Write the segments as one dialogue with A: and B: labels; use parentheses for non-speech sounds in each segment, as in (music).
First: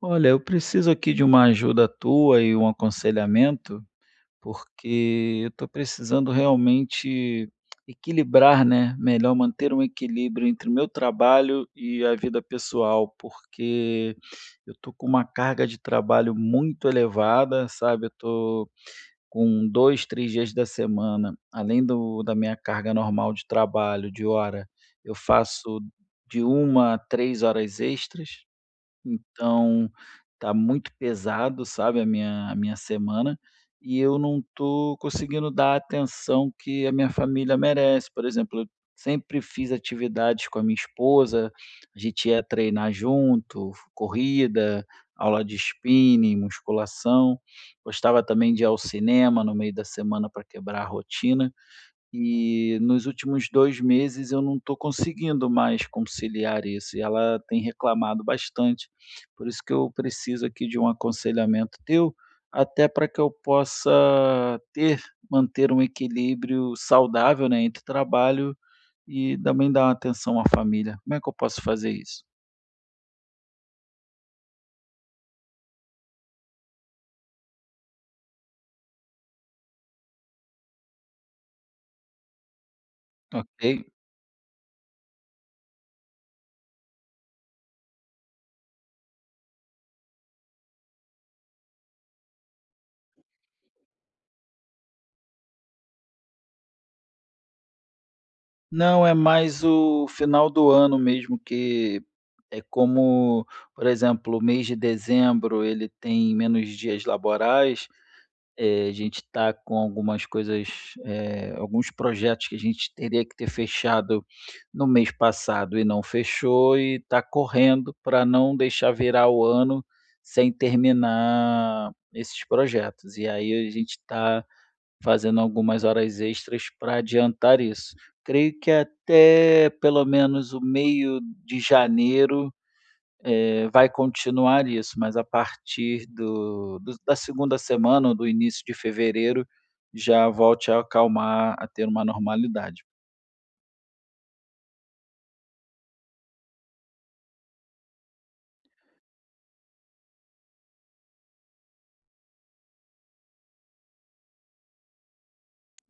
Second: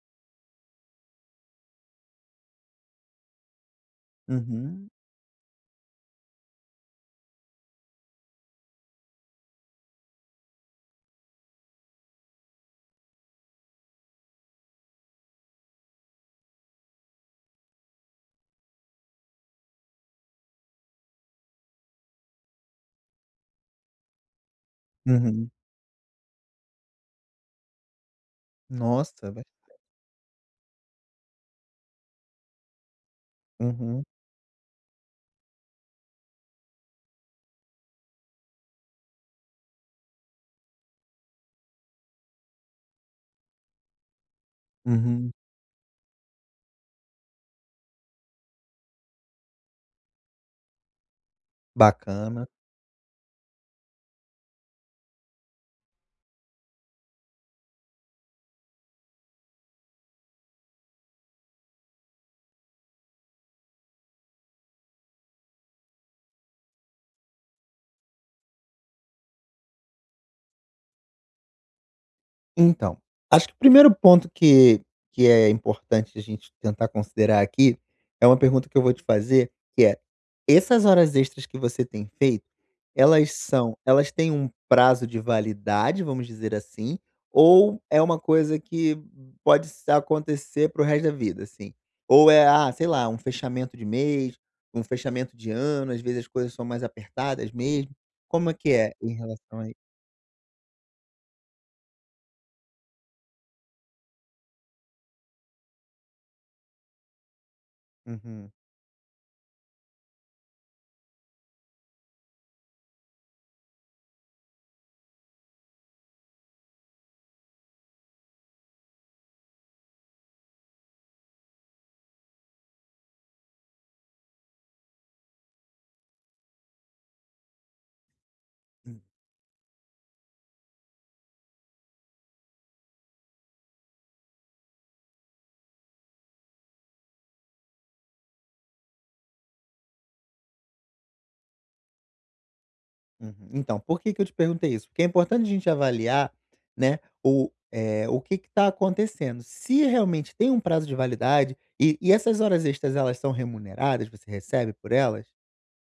A: Olha, eu preciso aqui de uma ajuda tua e um aconselhamento,
B: Uhum,
A: porque eu estou precisando realmente equilibrar, né? Melhor manter um equilíbrio entre o meu trabalho e a vida pessoal, porque eu estou com uma carga de trabalho muito elevada, sabe? Eu estou com 2, 3 dias da semana, além da minha carga normal de trabalho, de hora, eu
B: uhum.
A: faço de 1 a 3 horas extras
B: Nossa, ba
A: então, tá muito pesado, sabe, a minha semana, e
B: uhum,
A: eu não tô conseguindo dar a atenção que a minha família merece. Por exemplo, eu sempre fiz atividades com a minha esposa, a gente ia treinar junto, corrida,
B: uhum.
A: aula de spinning, musculação. Gostava também de ir ao cinema no meio da semana para quebrar a rotina.
B: Bacana.
A: E nos últimos 2 meses eu não estou conseguindo mais conciliar isso, e ela tem reclamado bastante. Por isso que eu preciso aqui de um aconselhamento teu, até para que eu possa ter manter um equilíbrio saudável, né, entre trabalho e também dar uma atenção à família. Como é que eu posso fazer isso?
B: Então, acho que o primeiro ponto que é importante a gente tentar considerar aqui, é uma pergunta que eu vou te fazer, que é: essas horas extras que você tem feito, elas são
A: Ok?
B: elas têm um prazo de validade, vamos dizer assim, ou é uma coisa que pode s acontecer para o resto da vida, assim? Ou é, sei lá, um fechamento de mês, um fechamento de ano, às vezes as coisas são mais apertadas mesmo. Como é que é
A: Não, é
B: em relação
A: mais
B: a isso?
A: o final do ano mesmo que é como, por exemplo, o mês de dezembro ele tem menos dias laborais,
B: Uhum.
A: a gente está com algumas coisas, alguns projetos que a gente teria que ter fechado no mês passado e não fechou e está correndo para não deixar virar o ano sem terminar esses projetos. E aí a gente está fazendo algumas horas extras para adiantar isso. Creio que até pelo menos o meio de janeiro, vai continuar isso, mas a partir do do da segunda semana ou do início de fevereiro, já volte a acalmar, a ter uma normalidade.
B: Uhum. Então, por que que eu te perguntei isso? Porque é importante a gente avaliar, né, o que está acontecendo. Se realmente tem um prazo de validade e essas horas extras, elas são remuneradas? Você recebe por elas?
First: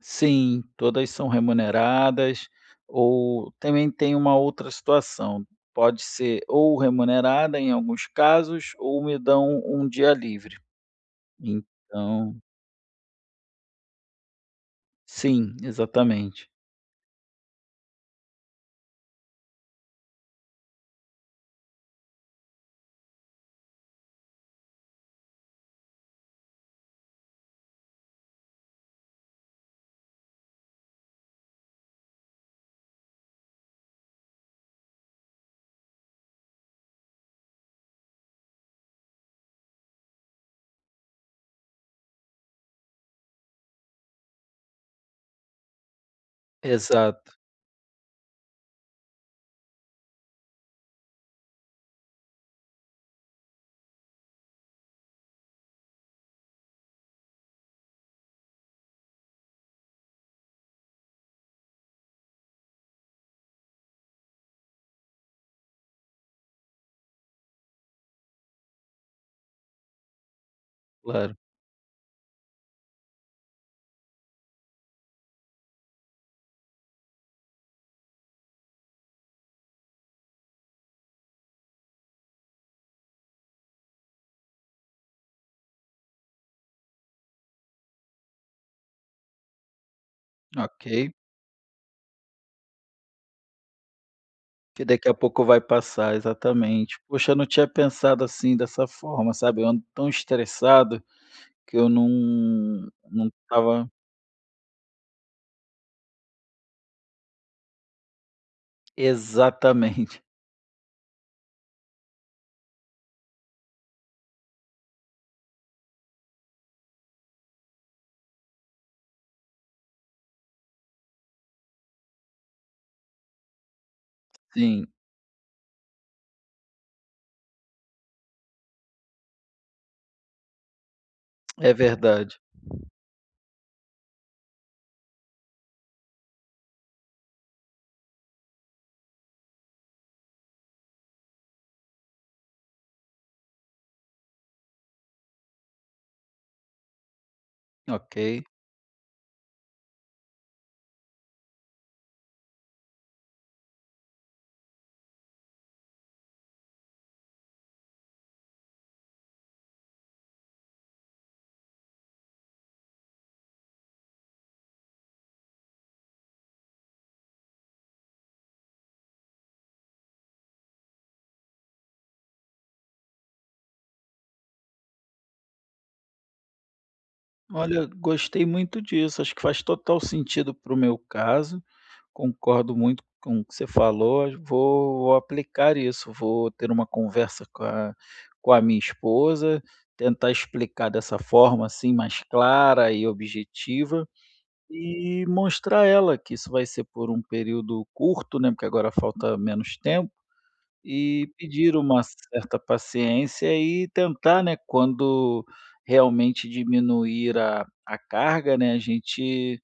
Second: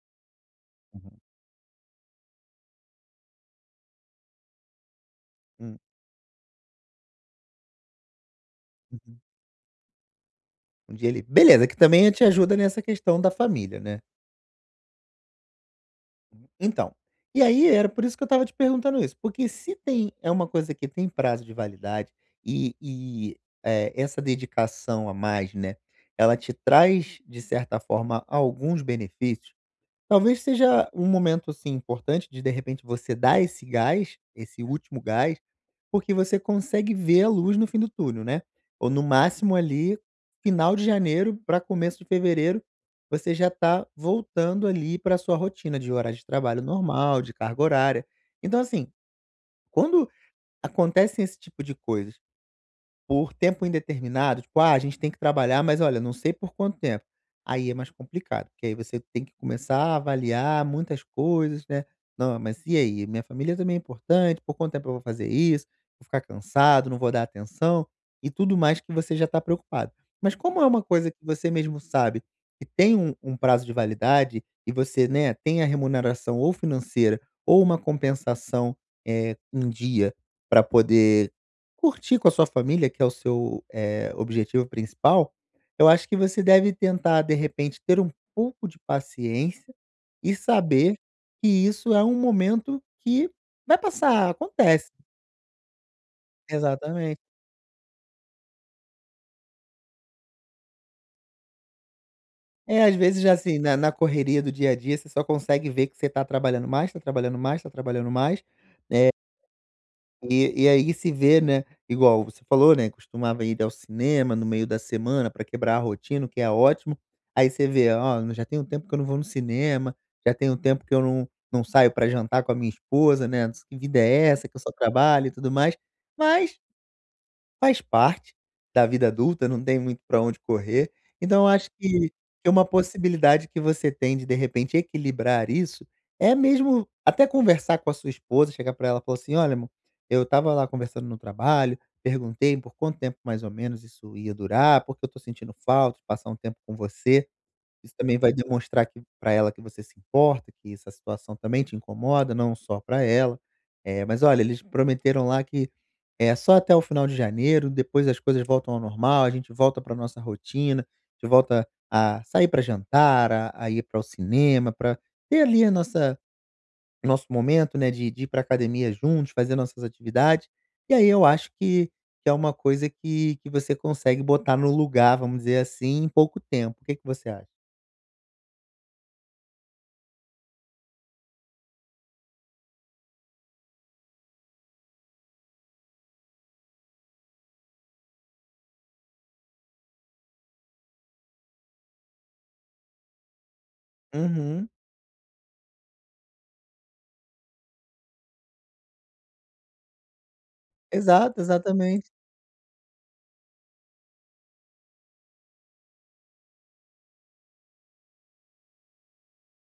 A: Sim, todas
B: Uhum.
A: são remuneradas ou também tem uma outra situação,
B: Hum,
A: pode ser ou remunerada em alguns casos ou me
B: uhum.
A: dão um dia livre,
B: Um dia ele... Beleza, que também te
A: então.
B: ajuda nessa questão da família, né?
A: Sim, exatamente.
B: Então, e aí era por isso que eu estava te perguntando isso, porque se tem é uma coisa que tem prazo de validade e e, essa dedicação a mais, né, ela te traz, de certa forma, alguns benefícios, talvez seja um momento, assim, importante de repente você dar esse gás, esse último gás, porque você consegue ver a luz no fim do túnel, né. Ou no máximo ali, final de janeiro para começo de fevereiro, você já está voltando ali para sua rotina de horário de trabalho normal,
A: Exato,
B: de carga horária. Então assim, quando acontecem esse tipo de coisas por tempo indeterminado, tipo: "Ah, a gente tem que trabalhar, mas olha, não sei por quanto tempo". Aí é mais complicado, porque aí você tem que começar a avaliar muitas coisas, né. "Não, mas e aí? Minha família também é importante, por quanto tempo eu vou fazer isso? Vou ficar cansado, não vou dar atenção", e tudo mais que você já está preocupado. Mas como é uma coisa que
A: claro.
B: você mesmo sabe que tem um prazo de validade e você, né, tem a remuneração ou financeira ou uma compensação, em dia para poder curtir com a sua família, que é o seu, objetivo principal, eu acho que você deve tentar, de repente, ter um pouco de paciência e saber
A: Ok,
B: que isso é um momento que vai passar,
A: que
B: acontece.
A: daqui a pouco vai passar, exatamente.
B: Exatamente.
A: Poxa, eu não tinha pensado assim, dessa forma, sabe, eu ando tão estressado que eu não
B: É, às vezes,
A: não
B: já assim, na
A: estava,
B: na correria do dia a dia, você só consegue ver que você está trabalhando mais, está trabalhando mais, está trabalhando mais.
A: exatamente.
B: E aí se vê, né, igual você falou, né, costumava ir ao cinema no meio da semana para quebrar a rotina, o que é ótimo. Aí você vê: "Ó, já tem um tempo que eu não vou no cinema, já tem um tempo que eu não saio para jantar com a minha esposa, né, que vida é essa
A: (laughs)
B: que eu só
A: Sim,
B: trabalho e tudo mais". Mas faz parte da vida adulta, não tem muito para onde correr. Então eu acho
A: é
B: que
A: verdade.
B: que uma possibilidade que você tem de repente, equilibrar isso, é mesmo até conversar com a sua esposa, chegar para ela e falar assim: "Olha, amor, eu tava lá conversando no trabalho, perguntei por quanto tempo mais ou menos isso ia durar, porque eu tô sentindo falta de passar um tempo com você". Isso também vai
A: Ok.
B: demonstrar que para ela que você se importa, que essa situação também te incomoda, não só para ela. Mas olha, eles prometeram lá que é só até o final de janeiro, depois as coisas voltam ao normal, a gente volta para nossa rotina, a gente volta a sair para jantar, a ir para o cinema, para ter ali a nossa o nosso momento, né, de ir para academia juntos, fazer nossas atividades. E aí eu acho que é uma coisa que você consegue botar no lugar, vamos dizer assim, em pouco tempo. O que que você acha?
A: Olha, gostei muito disso, acho que faz total sentido para o meu caso. Concordo muito com o que você falou, acho vou aplicar isso, vou ter uma conversa com a minha esposa, tentar explicar dessa forma, assim, mais clara e objetiva,
B: Uhum.
A: e mostrar a ela que isso vai ser por um período curto, né, porque agora falta menos tempo, e
B: Exato,
A: pedir uma
B: exatamente.
A: certa paciência e tentar, né, quando realmente diminuir a carga, né, a gente,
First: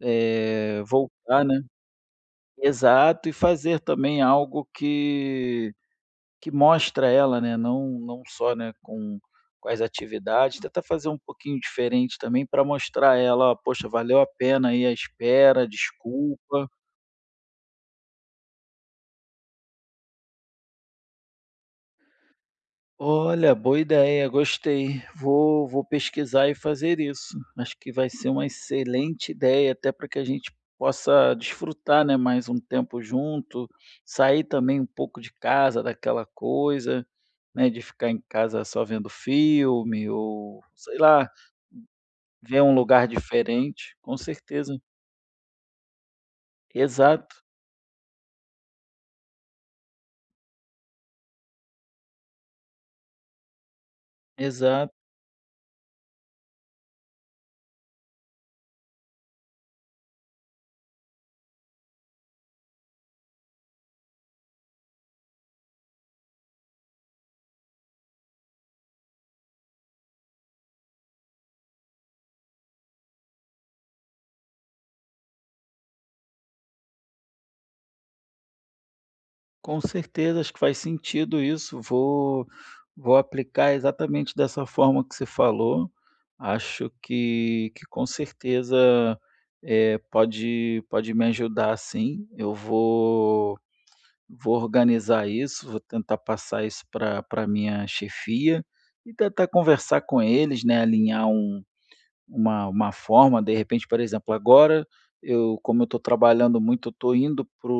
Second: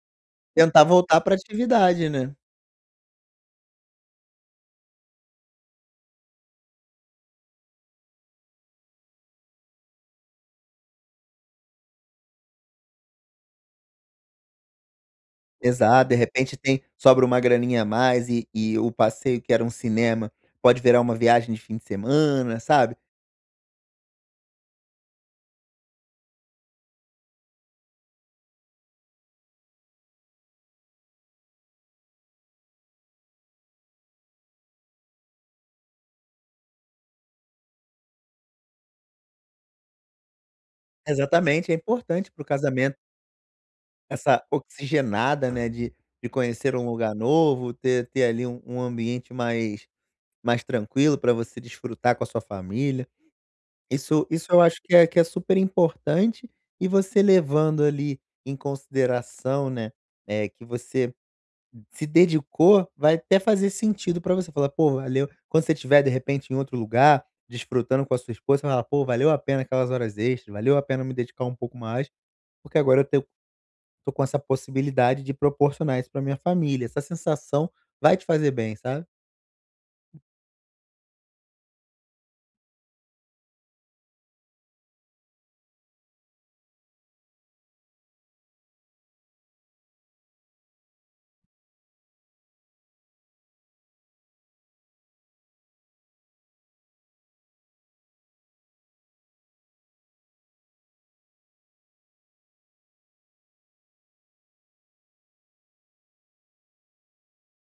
B: Tentar voltar para
A: voltar, né.
B: atividade, né.
A: Exato, e fazer também algo que mostra ela, né, não só, né, com as atividades, tentar fazer um pouquinho diferente também para mostrar a ela: ó, "Poxa, valeu a pena aí a espera,
B: Exato, de repente
A: desculpa".
B: tem sobra uma graninha a mais e o passeio que era um cinema pode virar uma viagem de fim de semana, sabe.
A: Olha, boa ideia, gostei. Vou pesquisar e fazer isso. Acho que vai ser uma excelente ideia, até para que a gente possa desfrutar, né, mais um tempo junto, sair também um pouco de casa, daquela coisa, né, de ficar em casa só vendo filme ou, sei lá,
B: Exatamente, é importante para o
A: ver um
B: casamento
A: lugar diferente, com
B: essa
A: certeza.
B: oxigenada, né, de conhecer um lugar
A: Exato,
B: novo, ter ter ali um ambiente mais mais tranquilo para você desfrutar com a sua família. Isso isso eu acho
A: exato.
B: que é super importante e você levando ali em consideração, né, que você se dedicou, vai até fazer sentido pra você, falar: "Pô, valeu". Quando você estiver, de repente, em outro lugar, desfrutando com a sua esposa, você vai falar: "Pô, valeu a pena aquelas horas extras, valeu a pena me dedicar um pouco mais, porque agora eu tenho tô com essa possibilidade de proporcionar isso pra minha família". Essa sensação vai te fazer bem, sabe?
A: Com certeza, acho que faz sentido isso. Vou aplicar exatamente dessa forma que você falou. Acho que com certeza, é pode me ajudar sim. Eu vou organizar isso, vou tentar passar isso para minha chefia e tentar conversar com eles, né, alinhar uma forma, de repente, por exemplo, agora eu como eu estou trabalhando muito, eu estou indo para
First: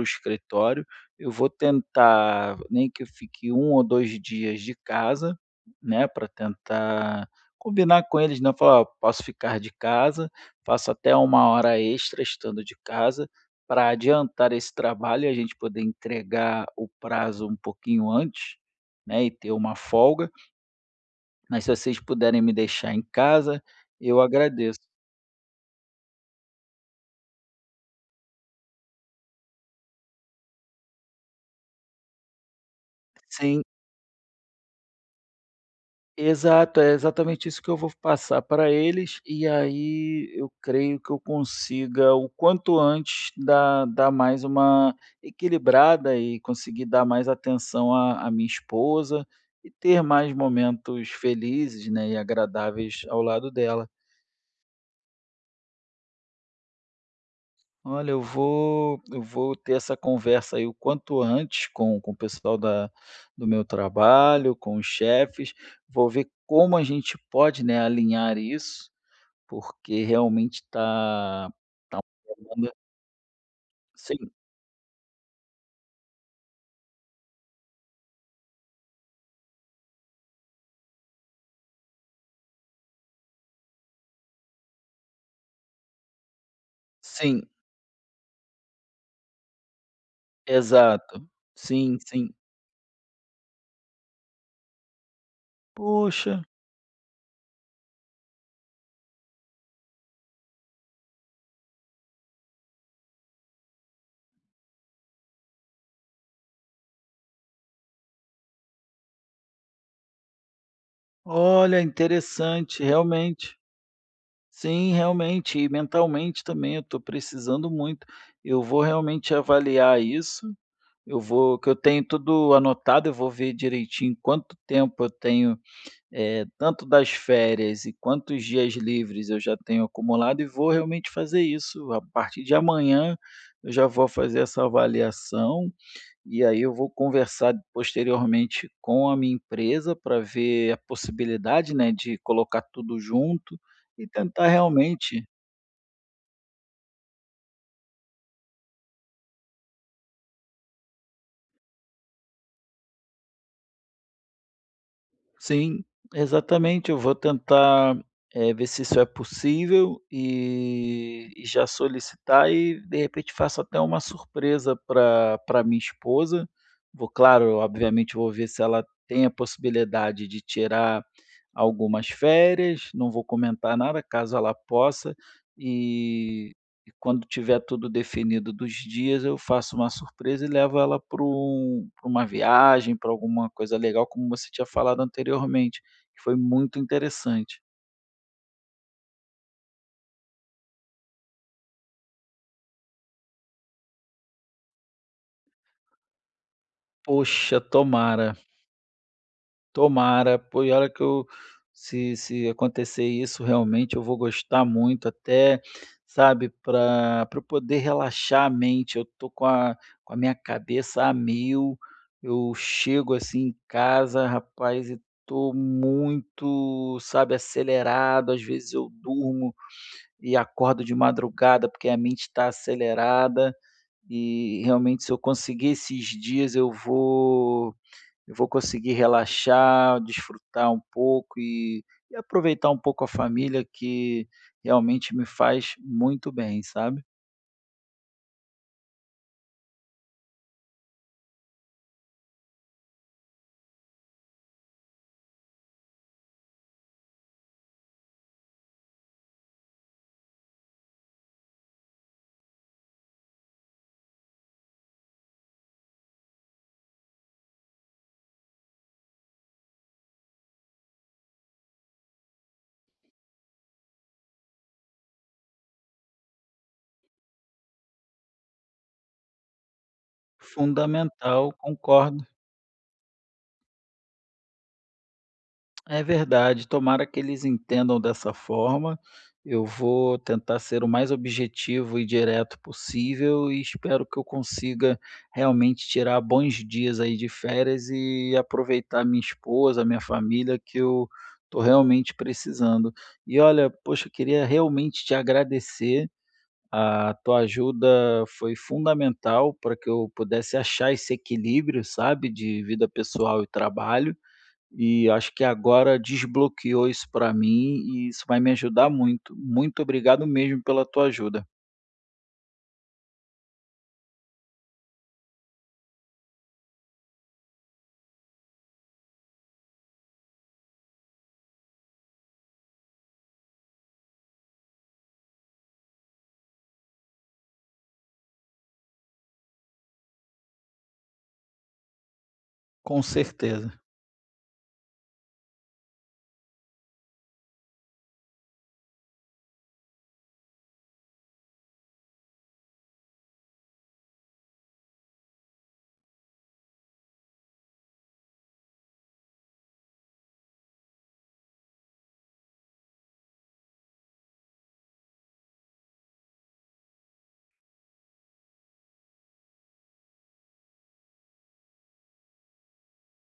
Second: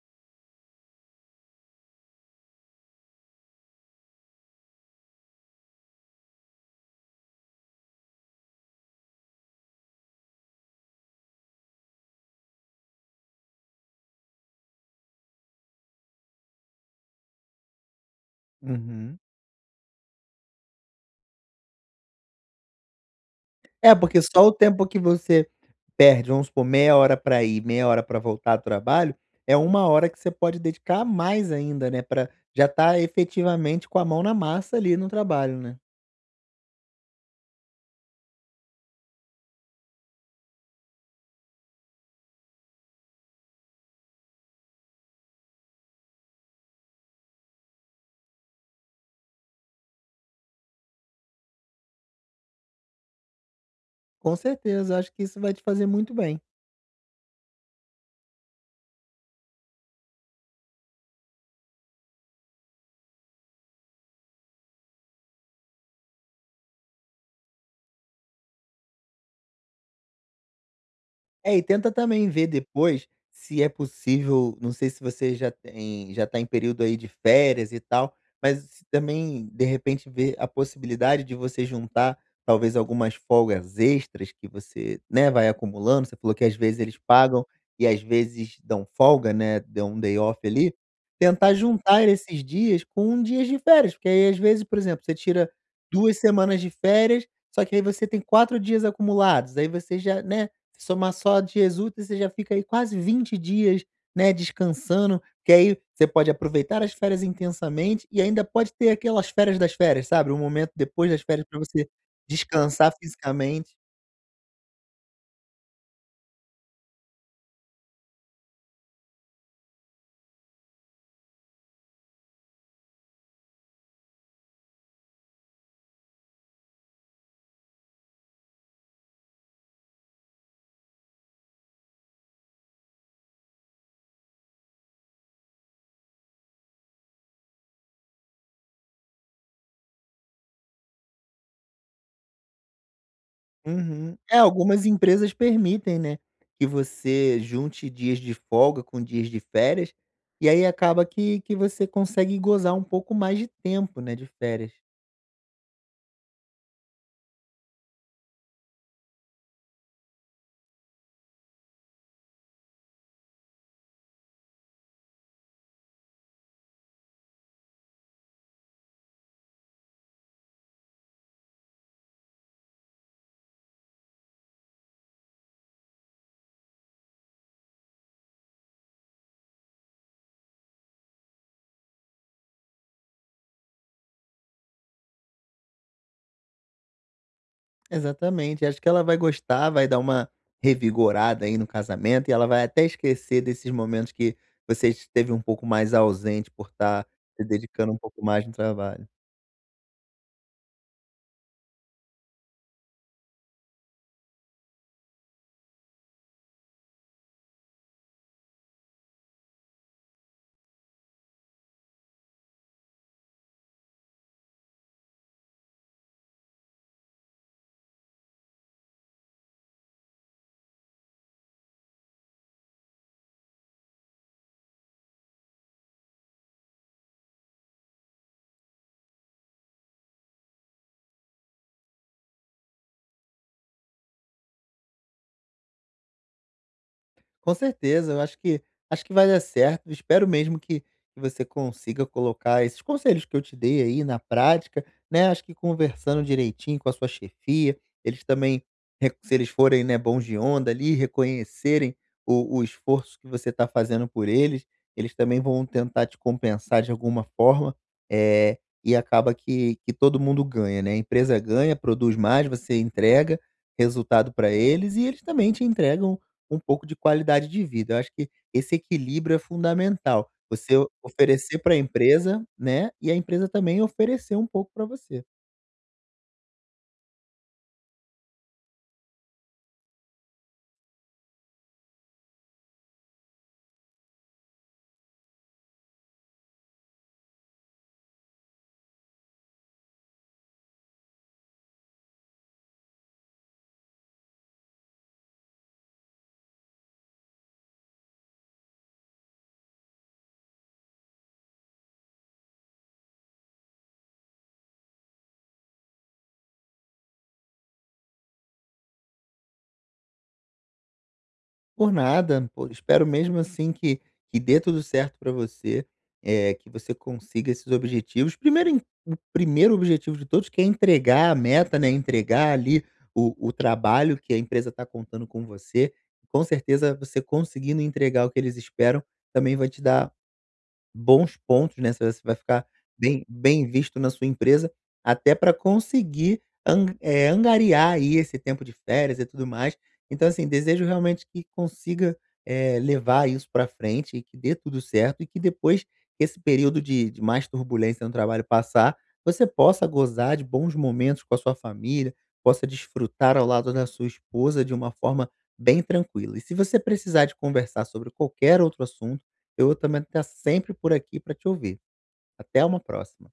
A: o escritório, eu vou tentar, nem que eu fique 1 ou 2 dias de casa, né, para tentar combinar com eles, né, falar: "Ó, posso ficar de casa, faço até 1 hora extra estando de casa, para adiantar esse trabalho e a gente poder entregar o prazo um pouquinho antes,
B: Uhum.
A: né, e ter uma folga". Mas se vocês puderem me deixar em casa,
B: É,
A: eu
B: porque só o
A: agradeço.
B: tempo que você perde, vamos supor, meia hora para ir, meia hora para voltar do trabalho, é uma hora que você pode dedicar a mais ainda, né, para já tá
A: Sim,
B: efetivamente com a mão na massa ali no trabalho, né.
A: exato, é exatamente isso que eu vou passar para eles, e aí eu creio que eu consiga, o quanto antes, dar mais uma equilibrada e conseguir dar mais atenção à minha esposa e ter mais momentos felizes, né, e agradáveis ao lado dela.
B: Com certeza, acho que isso vai te fazer muito bem.
A: Olha, eu vou ter essa conversa aí o quanto antes com o pessoal da do meu trabalho, com os chefes. Vou ver como a gente pode, né, alinhar isso, porque realmente está
B: É, e tenta
A: tá
B: também
A: uma
B: ver
A: demanda.
B: depois se é
A: Sim,
B: possível, não sei se você já tem, já tá em período aí de férias e tal, mas se também de repente ver a possibilidade de você juntar talvez algumas folgas extras que você, né, vai acumulando, você falou que às vezes eles pagam
A: sim,
B: e às vezes dão folga, né, dão um day off ali,
A: exato.
B: tentar
A: Sim,
B: juntar
A: sim.
B: esses dias com dias de férias, porque aí às vezes, por exemplo, você tira 2
A: Poxa,
B: semanas de férias, só que aí você tem 4 dias acumulados, aí você já, né, se somar só dias úteis, você já fica aí quase 20 dias, né, descansando, que aí você pode aproveitar as férias intensamente e ainda pode ter aquelas férias das férias, sabe, um momento depois das férias para
A: olha,
B: você
A: interessante,
B: descansar
A: realmente.
B: fisicamente.
A: Sim, realmente, e mentalmente também eu estou precisando muito. Eu vou realmente avaliar isso. Eu vou Que eu tenho tudo anotado, eu vou ver direitinho quanto tempo eu tenho, tanto das férias e quantos dias livres eu já tenho acumulado e vou realmente fazer isso. A partir de amanhã eu já vou fazer essa avaliação, e aí eu vou conversar posteriormente com a minha empresa para ver a possibilidade, né, de colocar tudo junto e
B: Uhum. É,
A: tentar
B: algumas
A: realmente.
B: empresas permitem, né, que você junte dias de folga com dias de férias, e aí acaba que você consegue gozar um pouco mais de tempo, né, de férias.
A: Sim, exatamente. Eu vou tentar, ver se isso é possível e já solicitar e, de repente, faço até uma surpresa para minha esposa. Vou claro, obviamente, vou ver se ela tem a possibilidade de tirar algumas férias, não vou comentar nada, caso ela possa, e quando tiver tudo definido dos dias, eu faço uma surpresa e levo ela para uma viagem, para alguma coisa legal, como você tinha falado anteriormente, que foi muito interessante.
B: Exatamente, acho que ela vai gostar, vai dar uma revigorada aí no casamento e ela vai até esquecer desses momentos que você esteve um pouco mais ausente por estar se
A: Poxa,
B: dedicando um pouco
A: tomara.
B: mais no trabalho.
A: Tomara, pô, e olha que eu se acontecer isso, realmente eu vou gostar muito até, sabe, para pra eu poder relaxar a mente, eu tô com a minha cabeça a mil, eu chego, assim, em casa, rapaz, e tô muito, sabe, acelerado, às vezes eu durmo e acordo de madrugada, porque a mente está acelerada, e realmente se eu conseguir esses dias eu vou conseguir relaxar, desfrutar um pouco e aproveitar um pouco a família, que realmente me faz muito bem, sabe.
B: Com certeza, eu acho que vai dar certo. Espero mesmo que você consiga colocar esses conselhos que eu te dei aí na prática, né? Acho que conversando direitinho com a sua chefia, eles também, se eles forem né, bons de onda ali, reconhecerem o esforço que você está fazendo por eles, eles também vão tentar te compensar de alguma forma. É, e acaba que todo mundo ganha, né? A empresa ganha, produz mais, você entrega resultado para eles e eles também te entregam um pouco de qualidade de vida. Eu acho que esse equilíbrio é fundamental. Você o
A: Fundamental,
B: oferecer para a
A: concordo.
B: empresa, né, e a empresa também oferecer um pouco para você.
A: É verdade, tomara que eles entendam dessa forma. Eu vou tentar ser o mais objetivo e direto possível e espero que eu consiga realmente tirar bons dias aí de férias e aproveitar minha esposa, minha família, que eu estou realmente precisando. E olha, poxa, eu queria realmente te agradecer. A tua ajuda foi fundamental para que eu pudesse achar esse equilíbrio, sabe, de vida pessoal e trabalho. E acho que agora desbloqueou isso para mim e isso vai me ajudar muito. Muito obrigado mesmo pela tua ajuda,
B: Por nada, pô, espero mesmo assim que dê tudo certo para você, é que você consiga esses objetivos. Primeiro em O primeiro objetivo de todos que é entregar a meta, né, entregar ali o trabalho que a empresa está contando com você. Com certeza você conseguindo entregar o que eles esperam, também vai te dar bons pontos, né, você vai ficar
A: com
B: bem bem
A: certeza.
B: visto na sua empresa, até para conseguir angariar aí esse tempo de férias e tudo mais. Então assim, desejo realmente que consiga, levar isso para frente e que dê tudo certo e que depois que esse período de mais turbulência no trabalho passar, você possa gozar de bons momentos com a sua família, possa desfrutar ao lado da sua esposa de uma forma bem tranquila. E se você precisar de conversar sobre qualquer outro assunto eu também estar sempre por aqui para te ouvir. Até uma próxima.